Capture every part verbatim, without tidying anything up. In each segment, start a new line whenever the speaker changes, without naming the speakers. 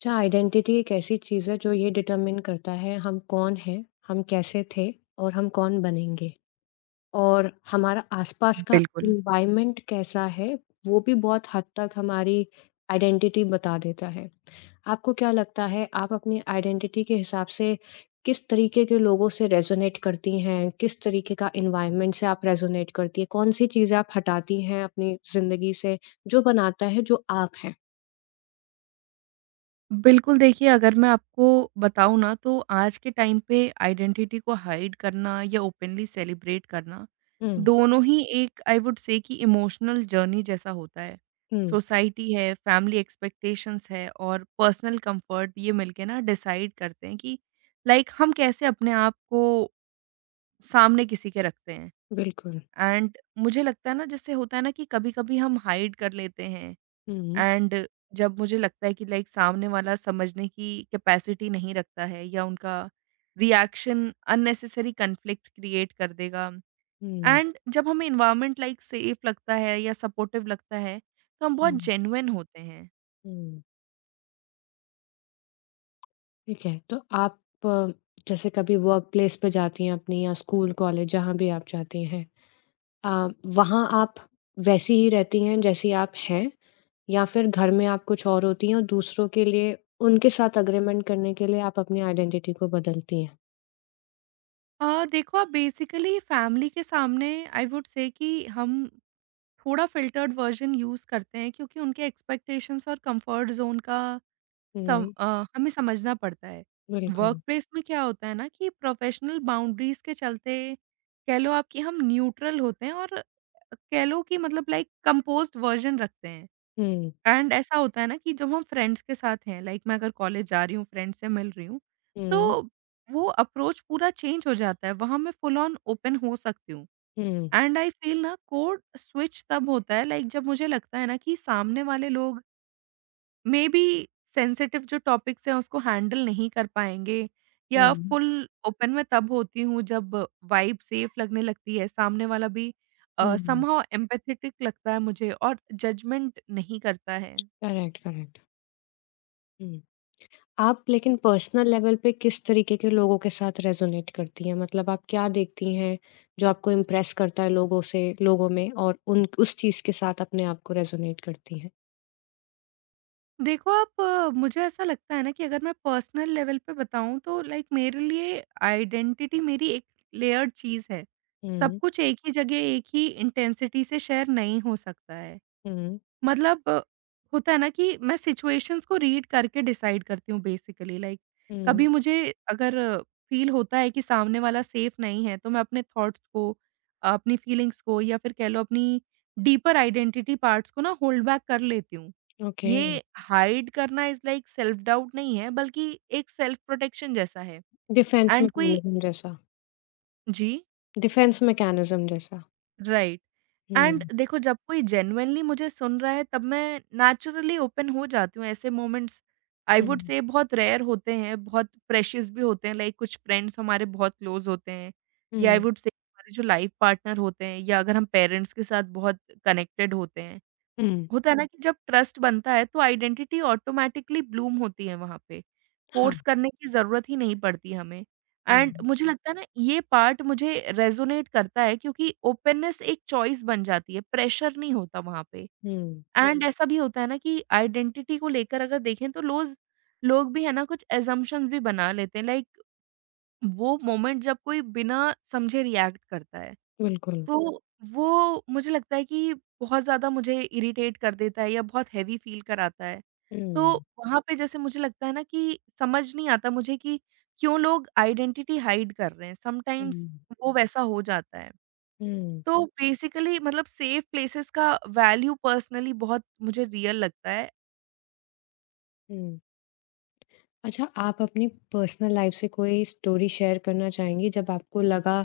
अच्छा आइडेंटिटी एक ऐसी चीज़ है जो ये डिटरमिन करता है हम कौन हैं, हम कैसे थे और हम कौन बनेंगे। और हमारा आसपास का
बिल्कुल।
एनवायरनमेंट कैसा है, वो भी बहुत हद तक हमारी आइडेंटिटी बता देता है। आपको क्या लगता है आप अपनी आइडेंटिटी के हिसाब से किस तरीके के लोगों से रेज़ोनेट करती हैं? किस तरीके का एनवायरनमेंट से आप रेज़ोनेट करती हैं? कौन-सी चीज़ें आप हटाती हैं अपनी ज़िंदगी से जो बनाता है जो आप हैं?
बिल्कुल, देखिए अगर मैं आपको बताऊँ ना तो आज के टाइम पे आइडेंटिटी को हाइड करना या ओपनली सेलिब्रेट करना,
हुँ,
दोनों ही एक आई वुड से कि इमोशनल जर्नी जैसा होता है।
हुँ,
सोसाइटी है, फैमिली एक्सपेक्टेशंस है और पर्सनल कंफर्ट ये मिलके ना डिसाइड करते हैं कि लाइक हम कैसे अपने आप को सामने किसी के रखते हैं।
बिल्कुल।
एंड मुझे लगता है ना जैसे होता है ना कि कभी-कभी हम हाइड कर लेते हैं
हुँ।
एंड जब मुझे लगता है कि लाइक सामने वाला समझने की कैपेसिटी नहीं रखता है या उनका रिएक्शन अननेसेसरी कन्फ्लिक्ट क्रिएट कर देगा
हुँ,
एंड जब हमें इन्वायरमेंट लाइक सेफ लगता है या सपोर्टिव लगता है तो हम बहुत
हुँ,
जेन्युइन होते हैं।
हुँ। ठीक है, तो आप अ, जैसे कभी वर्क प्लेस पे जाती हैं अपनी या स्कूल, कॉलेज जहाँ भी आप जाती हैं अ, वहाँ आप वैसी ही रहती हैं जैसी आप हैं या फिर घर में आप कुछ और होती हैं और दूसरों के लिए उनके साथ एग्रीमेंट करने के लिए आप अपनी आइडेंटिटी को बदलती हैं?
आ, देखो आप बेसिकली फैमिली के सामने आई वुड से कि हम थोड़ा फिल्टर्ड वर्जन यूज़ करते हैं क्योंकि उनके एक्सपेक्टेशंस और कंफर्ट जोन का सम
हुँ,
अ, हमें समझना पड़ता है।
बिल्कुल।
वर्कप्लेस में क्या होता है ना कि प्रोफ़ेशनल बाउंड्रीज़ के चलते, कह लो आप कि हम न्यूट्रल होते हैं और कह लो कि मतलब लाइक कंपोज़्ड वर्ज़न रखते हैं।
हुँ,
एंड ऐसा होता है ना कि जब हम फ्रेंड्स के साथ हैं, लाइक मैं अगर कॉलेज जा रही हूँ, फ्रेंड्स से मिल रही हूँ,
हुँ,
तो वो अप्रोच पूरा चेंज हो जाता है। वहाँ मैं फुल ऑन ओपन हो सकती हूँ।
हुँ,
एंड आई फ़ील ना कोड स्विच तब होता है लाइक जब मुझे लगता है ना कि सामने वाले लोग मेबी सेंसिटिव जो टॉपिक्स हैं उसको हैंडल नहीं कर पाएँगे
हुँ,
या फुल ओपन मैं तब होती हूँ जब वाइब सेफ लगने लगती है, सामने वाला भी अ,
हुँ,
समहाउ एम्पैथेटिक लगता है मुझे और जजमेंट नहीं करता है।
Correct, correct. हुँ। आप लेकिन पर्सनल लेवल पे किस तरीके के लोगों के साथ रेजोनेट करती हैं? मतलब आप क्या देखती हैं जो आपको इम्प्रेस करता है लोगों से लोगों में और उन उस चीज़ के साथ अपने आप को रेजोनेट करती हैं?
देखो आप अ, मुझे ऐसा लगता है ना कि अगर मैं पर्सनल लेवल पे बताऊँ तो लाइक मेरे लिए आइडेंटिटी मेरी एक लेयर्ड चीज़ है। सब
हुँ,
कुछ एक ही जगह, एक ही इंटेंसिटी से शेयर नहीं हो सकता है।
हुँ,
मतलब अ, होता है ना कि मैं सिचुएशंस को रीड करके डिसाइड करती हूँ बेसिकली लाइक
हुँ।
कभी मुझे अगर फील होता है कि सामने वाला सेफ नहीं है तो मैं अपने थॉट्स को अपनी फीलिंग्स को या फिर कह लो अपनी डीपर आइडेंटिटी पार्ट्स को ना होल्ड बैक कर लेती हूँ।
ओके,
ये हाइड करना इज लाइक सेल्फ डाउट नहीं है बल्कि एक सेल्फ प्रोटेक्शन जैसा है।
डिफेंस
एंड कोई
मैकेनिज़्म जैसा।
जी
डिफेंस मैकेनिज़्म जैसा।
राइट। एंड
हुँ,
देखो जब कोई जेन्युइनली मुझे सुन रहा है तब मैं नेचुरली ओपन हो जाती हूँ, ऐसे मोमेंट्स आई वुड
हुँ,
से बहुत रेयर होते हैं, बहुत प्रेशियस भी होते हैं। लाइक कुछ फ्रेंड्स हमारे बहुत क्लोज होते हैं या आई
हुँ,
वुड से हमारे जो लाइफ पार्टनर होते हैं या अगर हम पेरेंट्स के साथ बहुत कनेक्टेड होते हैं,
हुँ।
होता है ना कि जब ट्रस्ट बनता है तो आइडेंटिटी ऑटोमेटिकली ब्लूम होती है वहाँ पे।
हाँ,
फ़ोर्स करने की ज़रूरत ही नहीं पड़ती हमें। एंड
हुँ,
मुझे लगता है ना ये पार्ट मुझे रेज़ोनेट करता है क्योंकि ओपननेस एक चॉइस बन जाती है, प्रेशर नहीं होता वहाँ पे।
हुँ,
एंड जी। ऐसा भी होता है ना कि आइडेंटिटी को लेकर अगर देखें तो लोज़ लोग भी है ना कुछ असम्पशन्स भी बना लेते हैं, लाइक वो मोमेंट जब कोई बिना समझे रिएक्ट करता है।
बिल्कुल।
तो वो मुझे लगता है कि बहुत ज़्यादा मुझे इरिटेट कर देता है या बहुत हेवी फ़ील कराता है। तो
हुँ,
वहाँ पे जैसे मुझे लगता है ना कि समझ नहीं आता मुझे कि क्यों लोग आइडेंटिटी हाइड कर रहे हैं, समटाइम्स
हुँ,
वो वैसा हो जाता है।
हुँ,
तो बेसिकली मतलब सेफ प्लेसेस का वैल्यू पर्सनली बहुत मुझे रियल लगता है।
हुँ। अच्छा, आप अपनी पर्सनल लाइफ़ से कोई स्टोरी शेयर करना चाहेंगी जब आपको लगा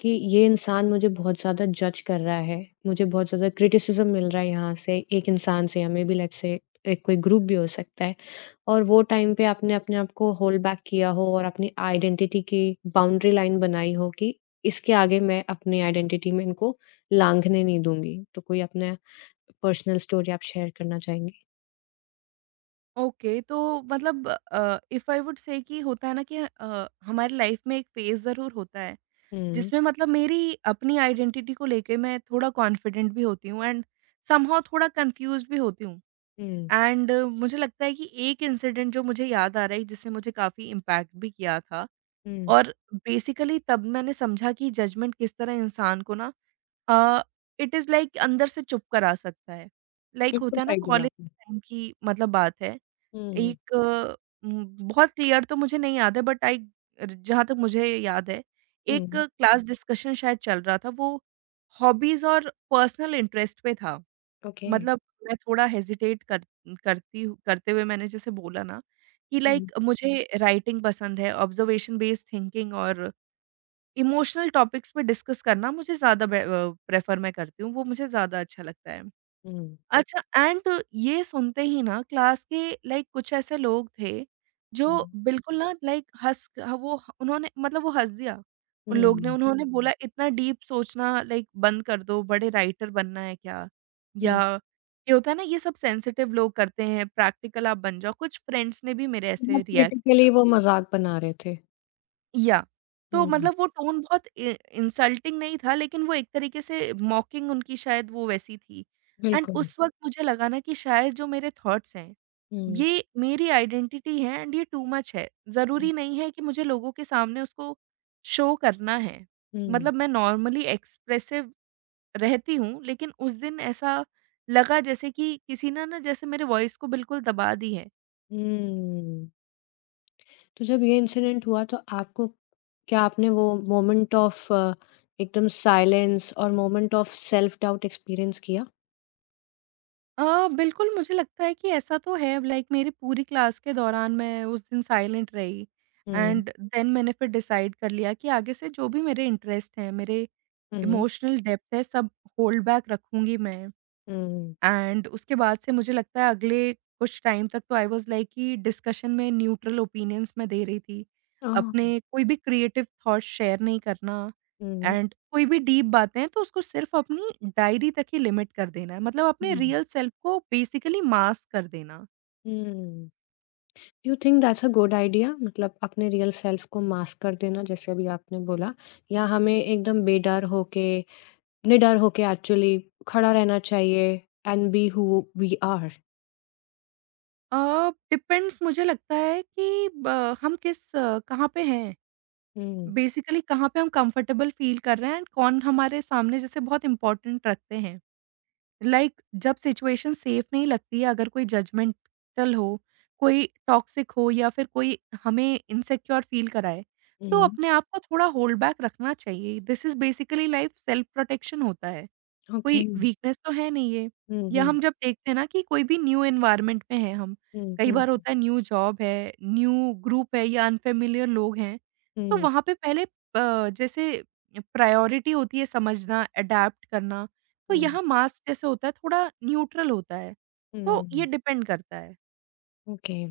कि ये इंसान मुझे बहुत ज़्यादा जज कर रहा है, मुझे बहुत ज़्यादा क्रिटिसिज़्म मिल रहा है यहाँ से, एक इंसान से या मेबी लेट्स से एक कोई ग्रुप भी हो सकता है और वो टाइम पे आपने अपने आप को होल्ड बैक किया हो और अपनी आइडेंटिटी की बाउंड्री लाइन बनाई हो कि इसके आगे मैं अपनी आइडेंटिटी में इनको लाँघने नहीं दूँगी। तो कोई अपना पर्सनल स्टोरी आप शेयर करना चाहेंगी?
ओके, तो मतलब अ, इफ आई वुड से कि होता है ना कि अ, हमारी लाइफ़ में एक फ़ेज़ ज़रूर होता है
हुँ,
जिसमें मतलब मेरी अपनी आइडेंटिटी को लेके मैं थोड़ा कॉन्फिडेंट भी होती हूँ एंड समहाउ थोड़ा कंफ्यूज भी होती हूँ।
हुँ,
एंड मुझे लगता है कि एक इंसिडेंट जो मुझे याद आ रहा है जिससे मुझे काफ़ी इम्पैक्ट भी किया था
हुँ।
और बेसिकली तब मैंने समझा कि जजमेंट किस तरह इंसान को ना इट इज़ लाइक अंदर से चुप करा सकता है। लाइक like
बिल्कुल
होता है ना
सही बोला
कॉलेज
आपने।
टाइम की मतलब बात है।
हुँ।
एक उम, बहुत क्लियर तो मुझे नहीं याद है बट आई जहाँ तक मुझे याद है, एक
हुँ,
क्लास डिस्कशन शायद चल रहा था वो हॉबीज़ और पर्सनल इंटरेस्ट पे था।
ओके।
मतलब मैं थोड़ा हेजिटेट कर करती हूँ करते हुए मैंने जैसे बोला ना कि
हुँ,
लाइक मुझे राइटिंग पसंद है, ऑब्जर्वेशन बेस्ड थिंकिंग और इमोशनल टॉपिक्स पे डिस्कस करना मुझे ज़्यादा बे अ, प्रेफ़र मैं करती हूँ, वो मुझे ज़्यादा अच्छा लगता है।
हुँ,
अच्छा। एंड ये सुनते ही ना क्लास के लाइक कुछ ऐसे लोग थे
हुँ,
जो बिल्कुल ना लाइक हँस ह वो ह उन्होंने मतलब वो हँस दिया। उन लोग ने
हुँ,
उन्होंने हुँ। बोला इतना डीप सोचना लाइक बंद कर दो, बड़े राइटर बनना है क्या?
हुँ।
या ये होता है ना ये सब सेंसिटिव लोग करते हैं, प्रैक्टिकल आप बन जाओ। कुछ फ्रेंड्स ने भी मेरे
बहुत
ऐसे रिएक्ट
क्रिटिकली
किया।
वो मज़ाक बना रहे थे।
या तो
हुँ,
मतलब वो टोन बहुत इ इंसल्टिंग नहीं था, लेकिन वो एक तरीके से मॉकिंग उनकी शायद वो वैसी थी। एंड
बिल्कुल।
उस वक़्त मुझे लगा ना कि शायद जो मेरे थॉट्स हैं,
हुँ,
ये मेरी आइडेंटिटी है एंड ये टू मच है। ज़रूरी नहीं है कि मुझे लोगों के सामने उसको शो करना है।
हुँ,
मतलब मैं नॉर्मली एक्सप्रेसिव रहती हूँ, लेकिन उस दिन ऐसा लगा जैसे कि किसी ने ना जैसे मेरे वॉइस को बिल्कुल दबा दी है।
हुँ। तो जब ये इंसिडेंट हुआ तो आपको क्या आपने वो मोमेंट ऑफ एकदम साइलेंस और moment of self doubt experience किया?
अ, बिल्कुल मुझे लगता है कि ऐसा तो है लाइक मेरी पूरी क्लास के दौरान मैं उस दिन साइलेंट रही।
हुँ,
एंड देन मैंने फिर डिसाइड कर लिया कि आगे से जो भी मेरे इंटरेस्ट हैं, मेरे
हुँ,
इमोशनल डेप्थ है, सब होल्ड बैक रखूंगी मैं।
हुँ।
एंड उसके बाद से मुझे लगता है अगले कुछ टाइम तक तो आई वाज़ लाइक कि डिस्कशन में न्यूट्रल ओपिनियंस मैं दे रही थी।
ओह!
अपने कोई भी क्रिएटिव थॉट्स शेयर नहीं करना
हुँ,
एंड कोई भी डीप बातें हैं तो उसको सिर्फ़ अपनी डायरी तक ही लिमिट कर देना है। मतलब अपने
हुँ,
रियल सेल्फ को बेसिकली मास्क कर देना।
हुँ। You think that's a good idea मतलब अपने रियल सेल्फ को मास्क कर देना जैसे अभी आपने बोला या हमें एकदम बेडर होके निडर होके एक्चुअली खड़ा रहना चाहिए and be who we are.
Uh, depends मुझे लगता है कि ब हम किस अ, कहाँ पे हैं?
हम्म,
बेसिकली कहाँ पे हम कंफर्टेबल फ़ील कर रहे हैं एंड कौन हमारे सामने जैसे बहुत इम्पोर्टेंट रखते हैं। लाइक like, जब सिचुएशन सेफ नहीं लगती है, अगर कोई जजमेंटल हो, कोई टॉक्सिक हो या फिर कोई हमें इनसिक्योर फील कराए, तो
हम्म।
अपने आप को थोड़ा होल्ड बैक रखना चाहिए। This is basically life self protection होता है।
ओके।
कोई वीकनेस तो है नहीं ये।
हम्म,
या
हम्म,
हम जब देखते हैं ना कि कोई भी न्यू एनवायरनमेंट में हैं हम,
हम्म,
कई बार
हम्म,
होता है न्यू जॉब है, न्यू ग्रुप है या अनफैमिलियर लोग हैं, तो
हम्म,
वहाँ पे पहले अ, जैसे प्रायोरिटी होती है समझना, अडैप्ट करना, तो
हम्म,
यहाँ मास्क जैसे होता है थोड़ा न्यूट्रल होता है, तो ये
हम्म।
डिपेंड करता है।
ओके।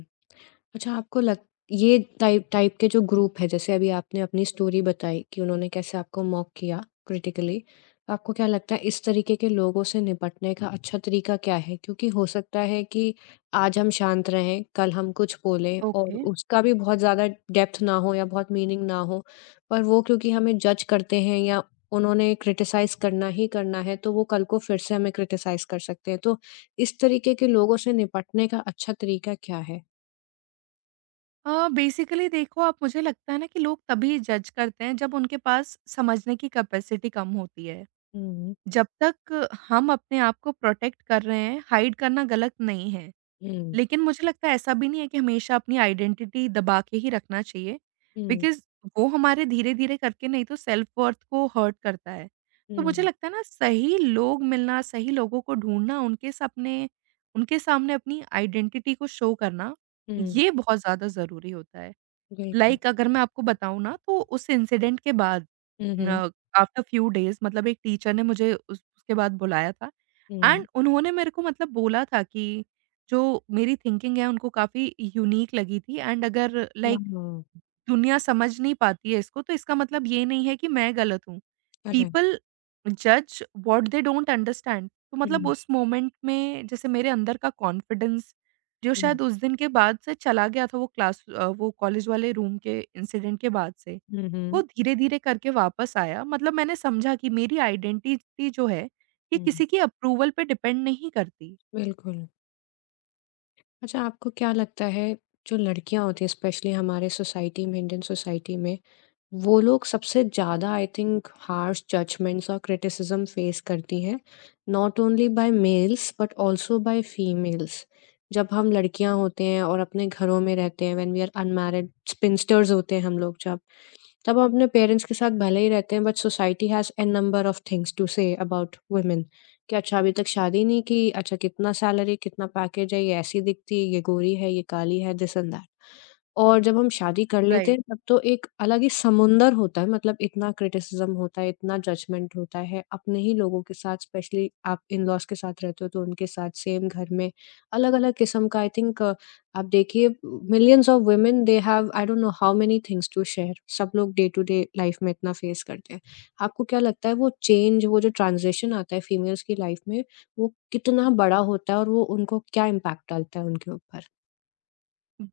अच्छा आपको लग ये टाइप टाइप के जो ग्रुप है जैसे अभी आपने अपनी स्टोरी बताई कि उन्होंने कैसे आपको मॉक किया क्रिटिकली, तो आपको क्या लगता है इस तरीके के लोगों से निपटने का अच्छा तरीका क्या है क्योंकि हो सकता है कि आज हम शांत रहें कल हम कुछ बोलें और
ओके।
उसका भी बहुत ज़्यादा डेप्थ ना हो या बहुत मीनिंग ना हो पर वो क्योंकि हमें जज करते हैं या उन्होंने क्रिटिसाइज करना ही करना है तो वो कल को फिर से हमें क्रिटिसाइज कर सकते हैं तो इस तरीके के लोगों से निपटने का अच्छा तरीका क्या
अ, बेसिकली देखो आप मुझे लगता है ना कि लोग तभी जज करते हैं जब उनके पास समझने की कैपेसिटी कम होती है।
है।
जब तक हम अपने आप को प्रोटेक्ट कर रहे हैं, हाइड करना गलत नहीं है।
हुँ।
लेकिन मुझे लगता है ऐसा भी नहीं है कि हमेशा अपनी आइडेंटिटी दबा के ही रखना चाहिए
हुँ,
बिकॉज़ वो हमारे धीरे-धीरे करके नहीं तो सेल्फ वर्थ को हर्ट करता है। तो मुझे
हुँ,
लगता है ना सही लोग मिलना, सही लोगों को ढूँढना, उनके सपने उनके सामने अपनी आइडेंटिटी को शो करना,
हुँ,
ये बहुत ज़्यादा ज़रूरी होता है।
बिल्कुल।
लाइक like, अगर मैं आपको बताऊँ ना तो उस इंसिडेंट के बाद
हुँ, हुँ,
अ, आफ्टर फ्यू डेज़ मतलब एक टीचर ने मुझे उस उसके बाद बुलाया था।
हुँ।
एंड उन्होंने मेरे को मतलब बोला था कि जो मेरी थिंकिंग है उनको काफ़ी यूनीक लगी थी एंड अगर लाइक
हाँ,
दुनिया समझ नहीं पाती है इसको तो इसका मतलब ये नहीं है कि मैं गलत हूँ।
करेक्ट।
पीपल जज व्हाट दे डोंट अंडरस्टैंड, तो मतलब
हुँ,
उस मोमेंट में जैसे मेरे अंदर का कॉन्फिडेंस जो
हुँ,
शायद उस दिन के बाद से चला गया था वो क्लास अ, वो कॉलेज वाले रूम के इंसिडेंट के बाद से,
हुँ,
वो
हुँ,
धीरे-धीरे करके वापस आया। मतलब मैंने समझा कि मेरी आइडेंटिटी जो है, ये
हुँ,
किसी की अप्रूवल पे डिपेंड नहीं करती।
बिल्कुल। अच्छा आपको क्या लगता है जो लड़कियाँ होती हैं स्पेशली हमारे सोसाइटी में इंडियन सोसाइटी में, वो लोग सबसे ज़्यादा आई थिंक हार्श जजमेंट्स और क्रिटिसिज़्म फेस करती हैं, not only by males but also by females. जब हम लड़कियाँ होते हैं और अपने घरों में रहते हैं when we are unmarried spinsters होते हैं हम लोग जब तब हम अपने पेरेंट्स के साथ भले ही रहते हैं but society has an number of things to say about women कि अच्छा अभी तक शादी नहीं की, अच्छा कितना सैलरी, कितना पैकेज है, ये ऐसी दिखती है, ये गोरी है, ये काली है, दिस एंड दैट। और जब हम शादी कर लेते
राइट।
हैं तब तो एक अलग ही समुंदर होता है मतलब इतना क्रिटिसिज्म होता है, इतना जजमेंट होता है, अपने ही लोगों के साथ स्पेशली आप इन-लॉज़ के साथ रहते हो तो उनके साथ सेम घर में अलग-अलग किस्म का आई थिंक आप देखिए millions of women they have I don't know how many things to share, सब लोग डे टू डे लाइफ़ में इतना फेस करते हैं। आपको क्या लगता है वो चेंज वो जो ट्रांज़िशन आता है फीमेल्स की लाइफ़ में वो कितना बड़ा होता है और वो उनको क्या इम्पैक्ट डालता है उनके ऊपर?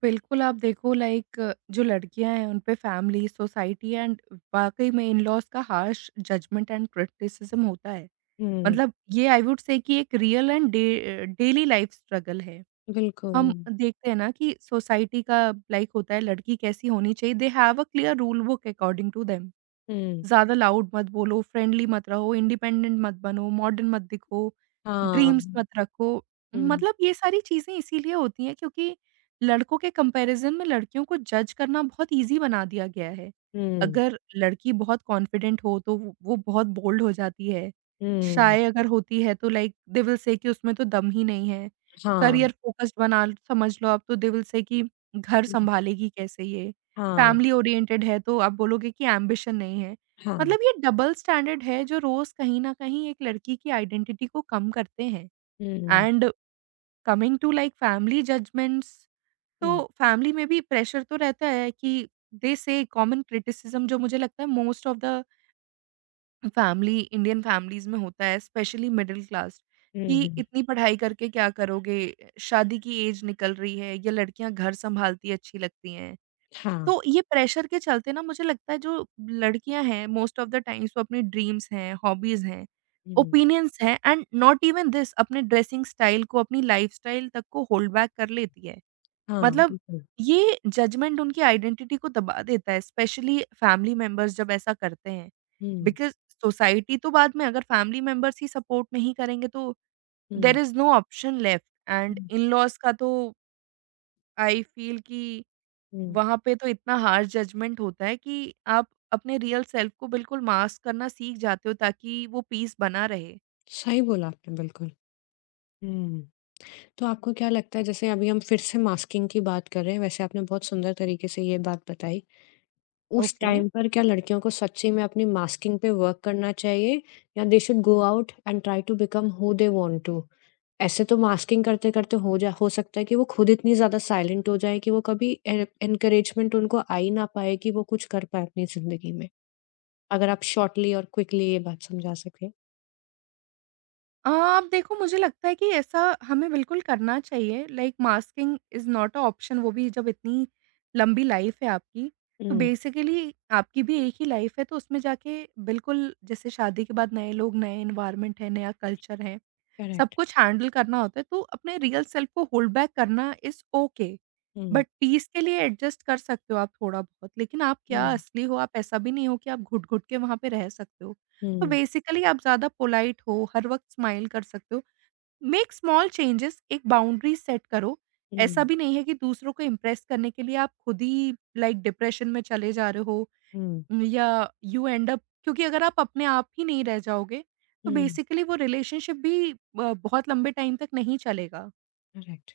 बिल्कुल, आप देखो लाइक जो लड़कियाँ हैं उन पे फैमिली, सोसाइटी एंड वाक़ई में इन-लॉज़ का हार्श जजमेंट एंड क्रिटिसिज़्म होता है।
हुँ,
मतलब ये आई वुड से कि एक real and day daily life struggle है।
बिल्कुल।
हम देखते हैं ना कि सोसाइटी का लाइक होता है लड़की कैसी होनी चाहिए, they have a clear rule book according to them.
हुँ।
ज़्यादा लाउड मत बोलो, फ्रेंडली मत रहो, इंडिपेंडेंट मत बनो, मॉडर्न मत दिखो,
हाँ।
ड्रीम्स मत रखो।
हुँ,
मतलब ये सारी चीज़ें इसीलिए होती हैं क्योंकि लड़कों के कंपैरिज़न में लड़कियों को जज करना बहुत ईज़ी बना दिया गया है।
हुँ,
अगर लड़की बहुत कॉन्फिडेंट हो तो वो वो बहुत बोल्ड हो जाती है।
हुँ।
शाय अगर होती है तो लाइक दे विल से कि उसमें तो दम ही नहीं है।
हाँ,
करियर फ़ोकस्ड बना समझ लो आप तो दे विल से कि घर
हुँ,
सँभालेगी कैसे ये?
हाँ,
फैमिली ओरिएंटेड है तो आप बोलोगे कि एम्बिशन नहीं है।
हाँ।
मतलब ये डबल स्टैंडर्ड है जो रोज़ कहीं न कहीं एक लड़की की आइडेंटिटी को कम करते हैं।
हुँ,
and coming to like family judgments,
हुँ,
तो फैमिली में भी प्रेशर तो रहता है कि दे से कॉमन क्रिटिसिज़्म जो मुझे लगता है most of the family Indian families में होता है स्पेशली मिडल क्लास,
हुँ,
कि
हुँ।
इतनी पढ़ाई करके क्या करोगे? शादी की एज निकल रही है या लड़कियाँ घर सँभालती अच्छी लगती हैं।
हाँ,
तो ये प्रेशर के चलते ना मुझे लगता है जो लड़कियां हैं मोस्ट ऑफ द टाइम्स वो अपनी ड्रीम्स हैं, हॉबीज हैं,
हुँ,
ओपिनियंस हैं एंड नॉट इवन दिस अपने ड्रेसिंग स्टाइल को, अपनी लाइफस्टाइल तक को होल्ड बैक कर लेती है।
हाँ,
मतलब
बिल्कुल।
ये जजमेंट उनकी आइडेंटिटी को दबा देता है, स्पेशली फैमिली मेंबर्स जब ऐसा करते हैं।
हुँ,
बिकॉज़ सोसाइटी तो बाद में अगर फैमिली मेंबर्स ही सपोर्ट नहीं करेंगे तो
हुँ,
there is no option left. And
हुँ,
इन-लॉज़ का तो आई फील कि
हुँ।
वहाँ पे तो इतना हार्श जजमेंट होता है कि आप अपने रियल सेल्फ को बिल्कुल मास्क करना सीख जाते हो ताकि वो पीस बना रहे।
सही बोला आपने बिल्कुल। हुँ, तो आपको क्या लगता है जैसे अभी हम फिर से मास्किंग की बात कर रहे हैं, वैसे आपने बहुत सुंदर तरीके से ये बात बताई। उस
ओके।
टाइम पर क्या लड़कियों को सच्ची में अपनी मास्किंग पे वर्क करना चाहिए या they should go out and try to become who they want to. ऐसे तो मास्किंग करते-करते हो जा हो सकता है कि वो खुद इतनी ज़्यादा साइलेंट हो जाएँ कि वो कभी ए एनकरेजमेंट उनको आ ही ना पाए कि वो कुछ कर पाएँ अपनी ज़िंदगी में। अगर आप शॉर्टली और क्विकली ये बात समझा सकें।
अ, अब देखो मुझे लगता है कि ऐसा हमें बिल्कुल करना चाहिए like masking is not a option, वो भी जब इतनी लंबी लाइफ़ है आपकी, तो
हुँ,
बेसिकली आपकी भी एक ही लाइफ़ है तो उसमें जाके बिल्कुल जैसे शादी के बाद नए लोग, नए एनवायरनमेंट है, नया कल्चर है, सब
करेक्ट।
कुछ हैंडल करना होता है तो अपने रियल सेल्फ को होल्ड बैक करना इज़ ओके।
हुँ,
बट पीस के लिए एडजस्ट कर सकते हो आप थोड़ा-बहुत, लेकिन आप क्या
हुँ,
असली हो, आप ऐसा भी नहीं हो कि आप घुट-घुट के वहाँ पे रह सकते हो। तो
हुँ,
बेसिकली आप ज़्यादा पोलाइट हो, हर वक़्त स्माइल कर सकते हो। मेक स्मॉल चेंजेस, एक बाउंड्री सेट करो। ऐसा
हुँ,
भी नहीं है कि दूसरों को इम्प्रेस करने के लिए आप खुद ही लाइक डिप्रेशन में चले जा रहे हो
हुँ,
या यू एंड अप, क्योंकि अगर आप अपने आप ही नहीं रह जाओगे, तो
हुँ,
बेसिकली वो रिलेशनशिप भी ब बहुत लंबे टाइम तक नहीं चलेगा।
करेक्ट।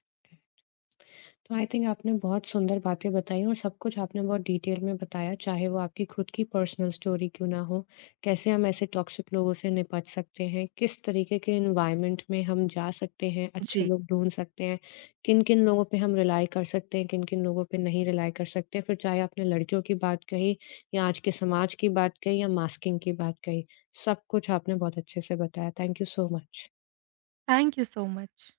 तो आई थिंक आपने बहुत सुंदर बातें बताई और सब कुछ आपने बहुत डिटेल में बताया, चाहे वो आपकी खुद की पर्सनल स्टोरी क्यों ना हो, कैसे हम ऐसे टॉक्सिक लोगों से निपट सकते हैं, किस तरीके के एनवायरनमेंट में हम जा सकते हैं, अच्छे
जी।
लोग ढूँढ सकते हैं, किन-किन लोगों पे हम रिलाय कर सकते हैं, किन-किन लोगों पे नहीं रिलाय कर सकते। फिर चाहे आपने लड़कियों की बात कही या आज के समाज की बात कही या मास्किंग की बात कही, सब कुछ आपने बहुत अच्छे से बताया। Thank you so much.
Thank you so much.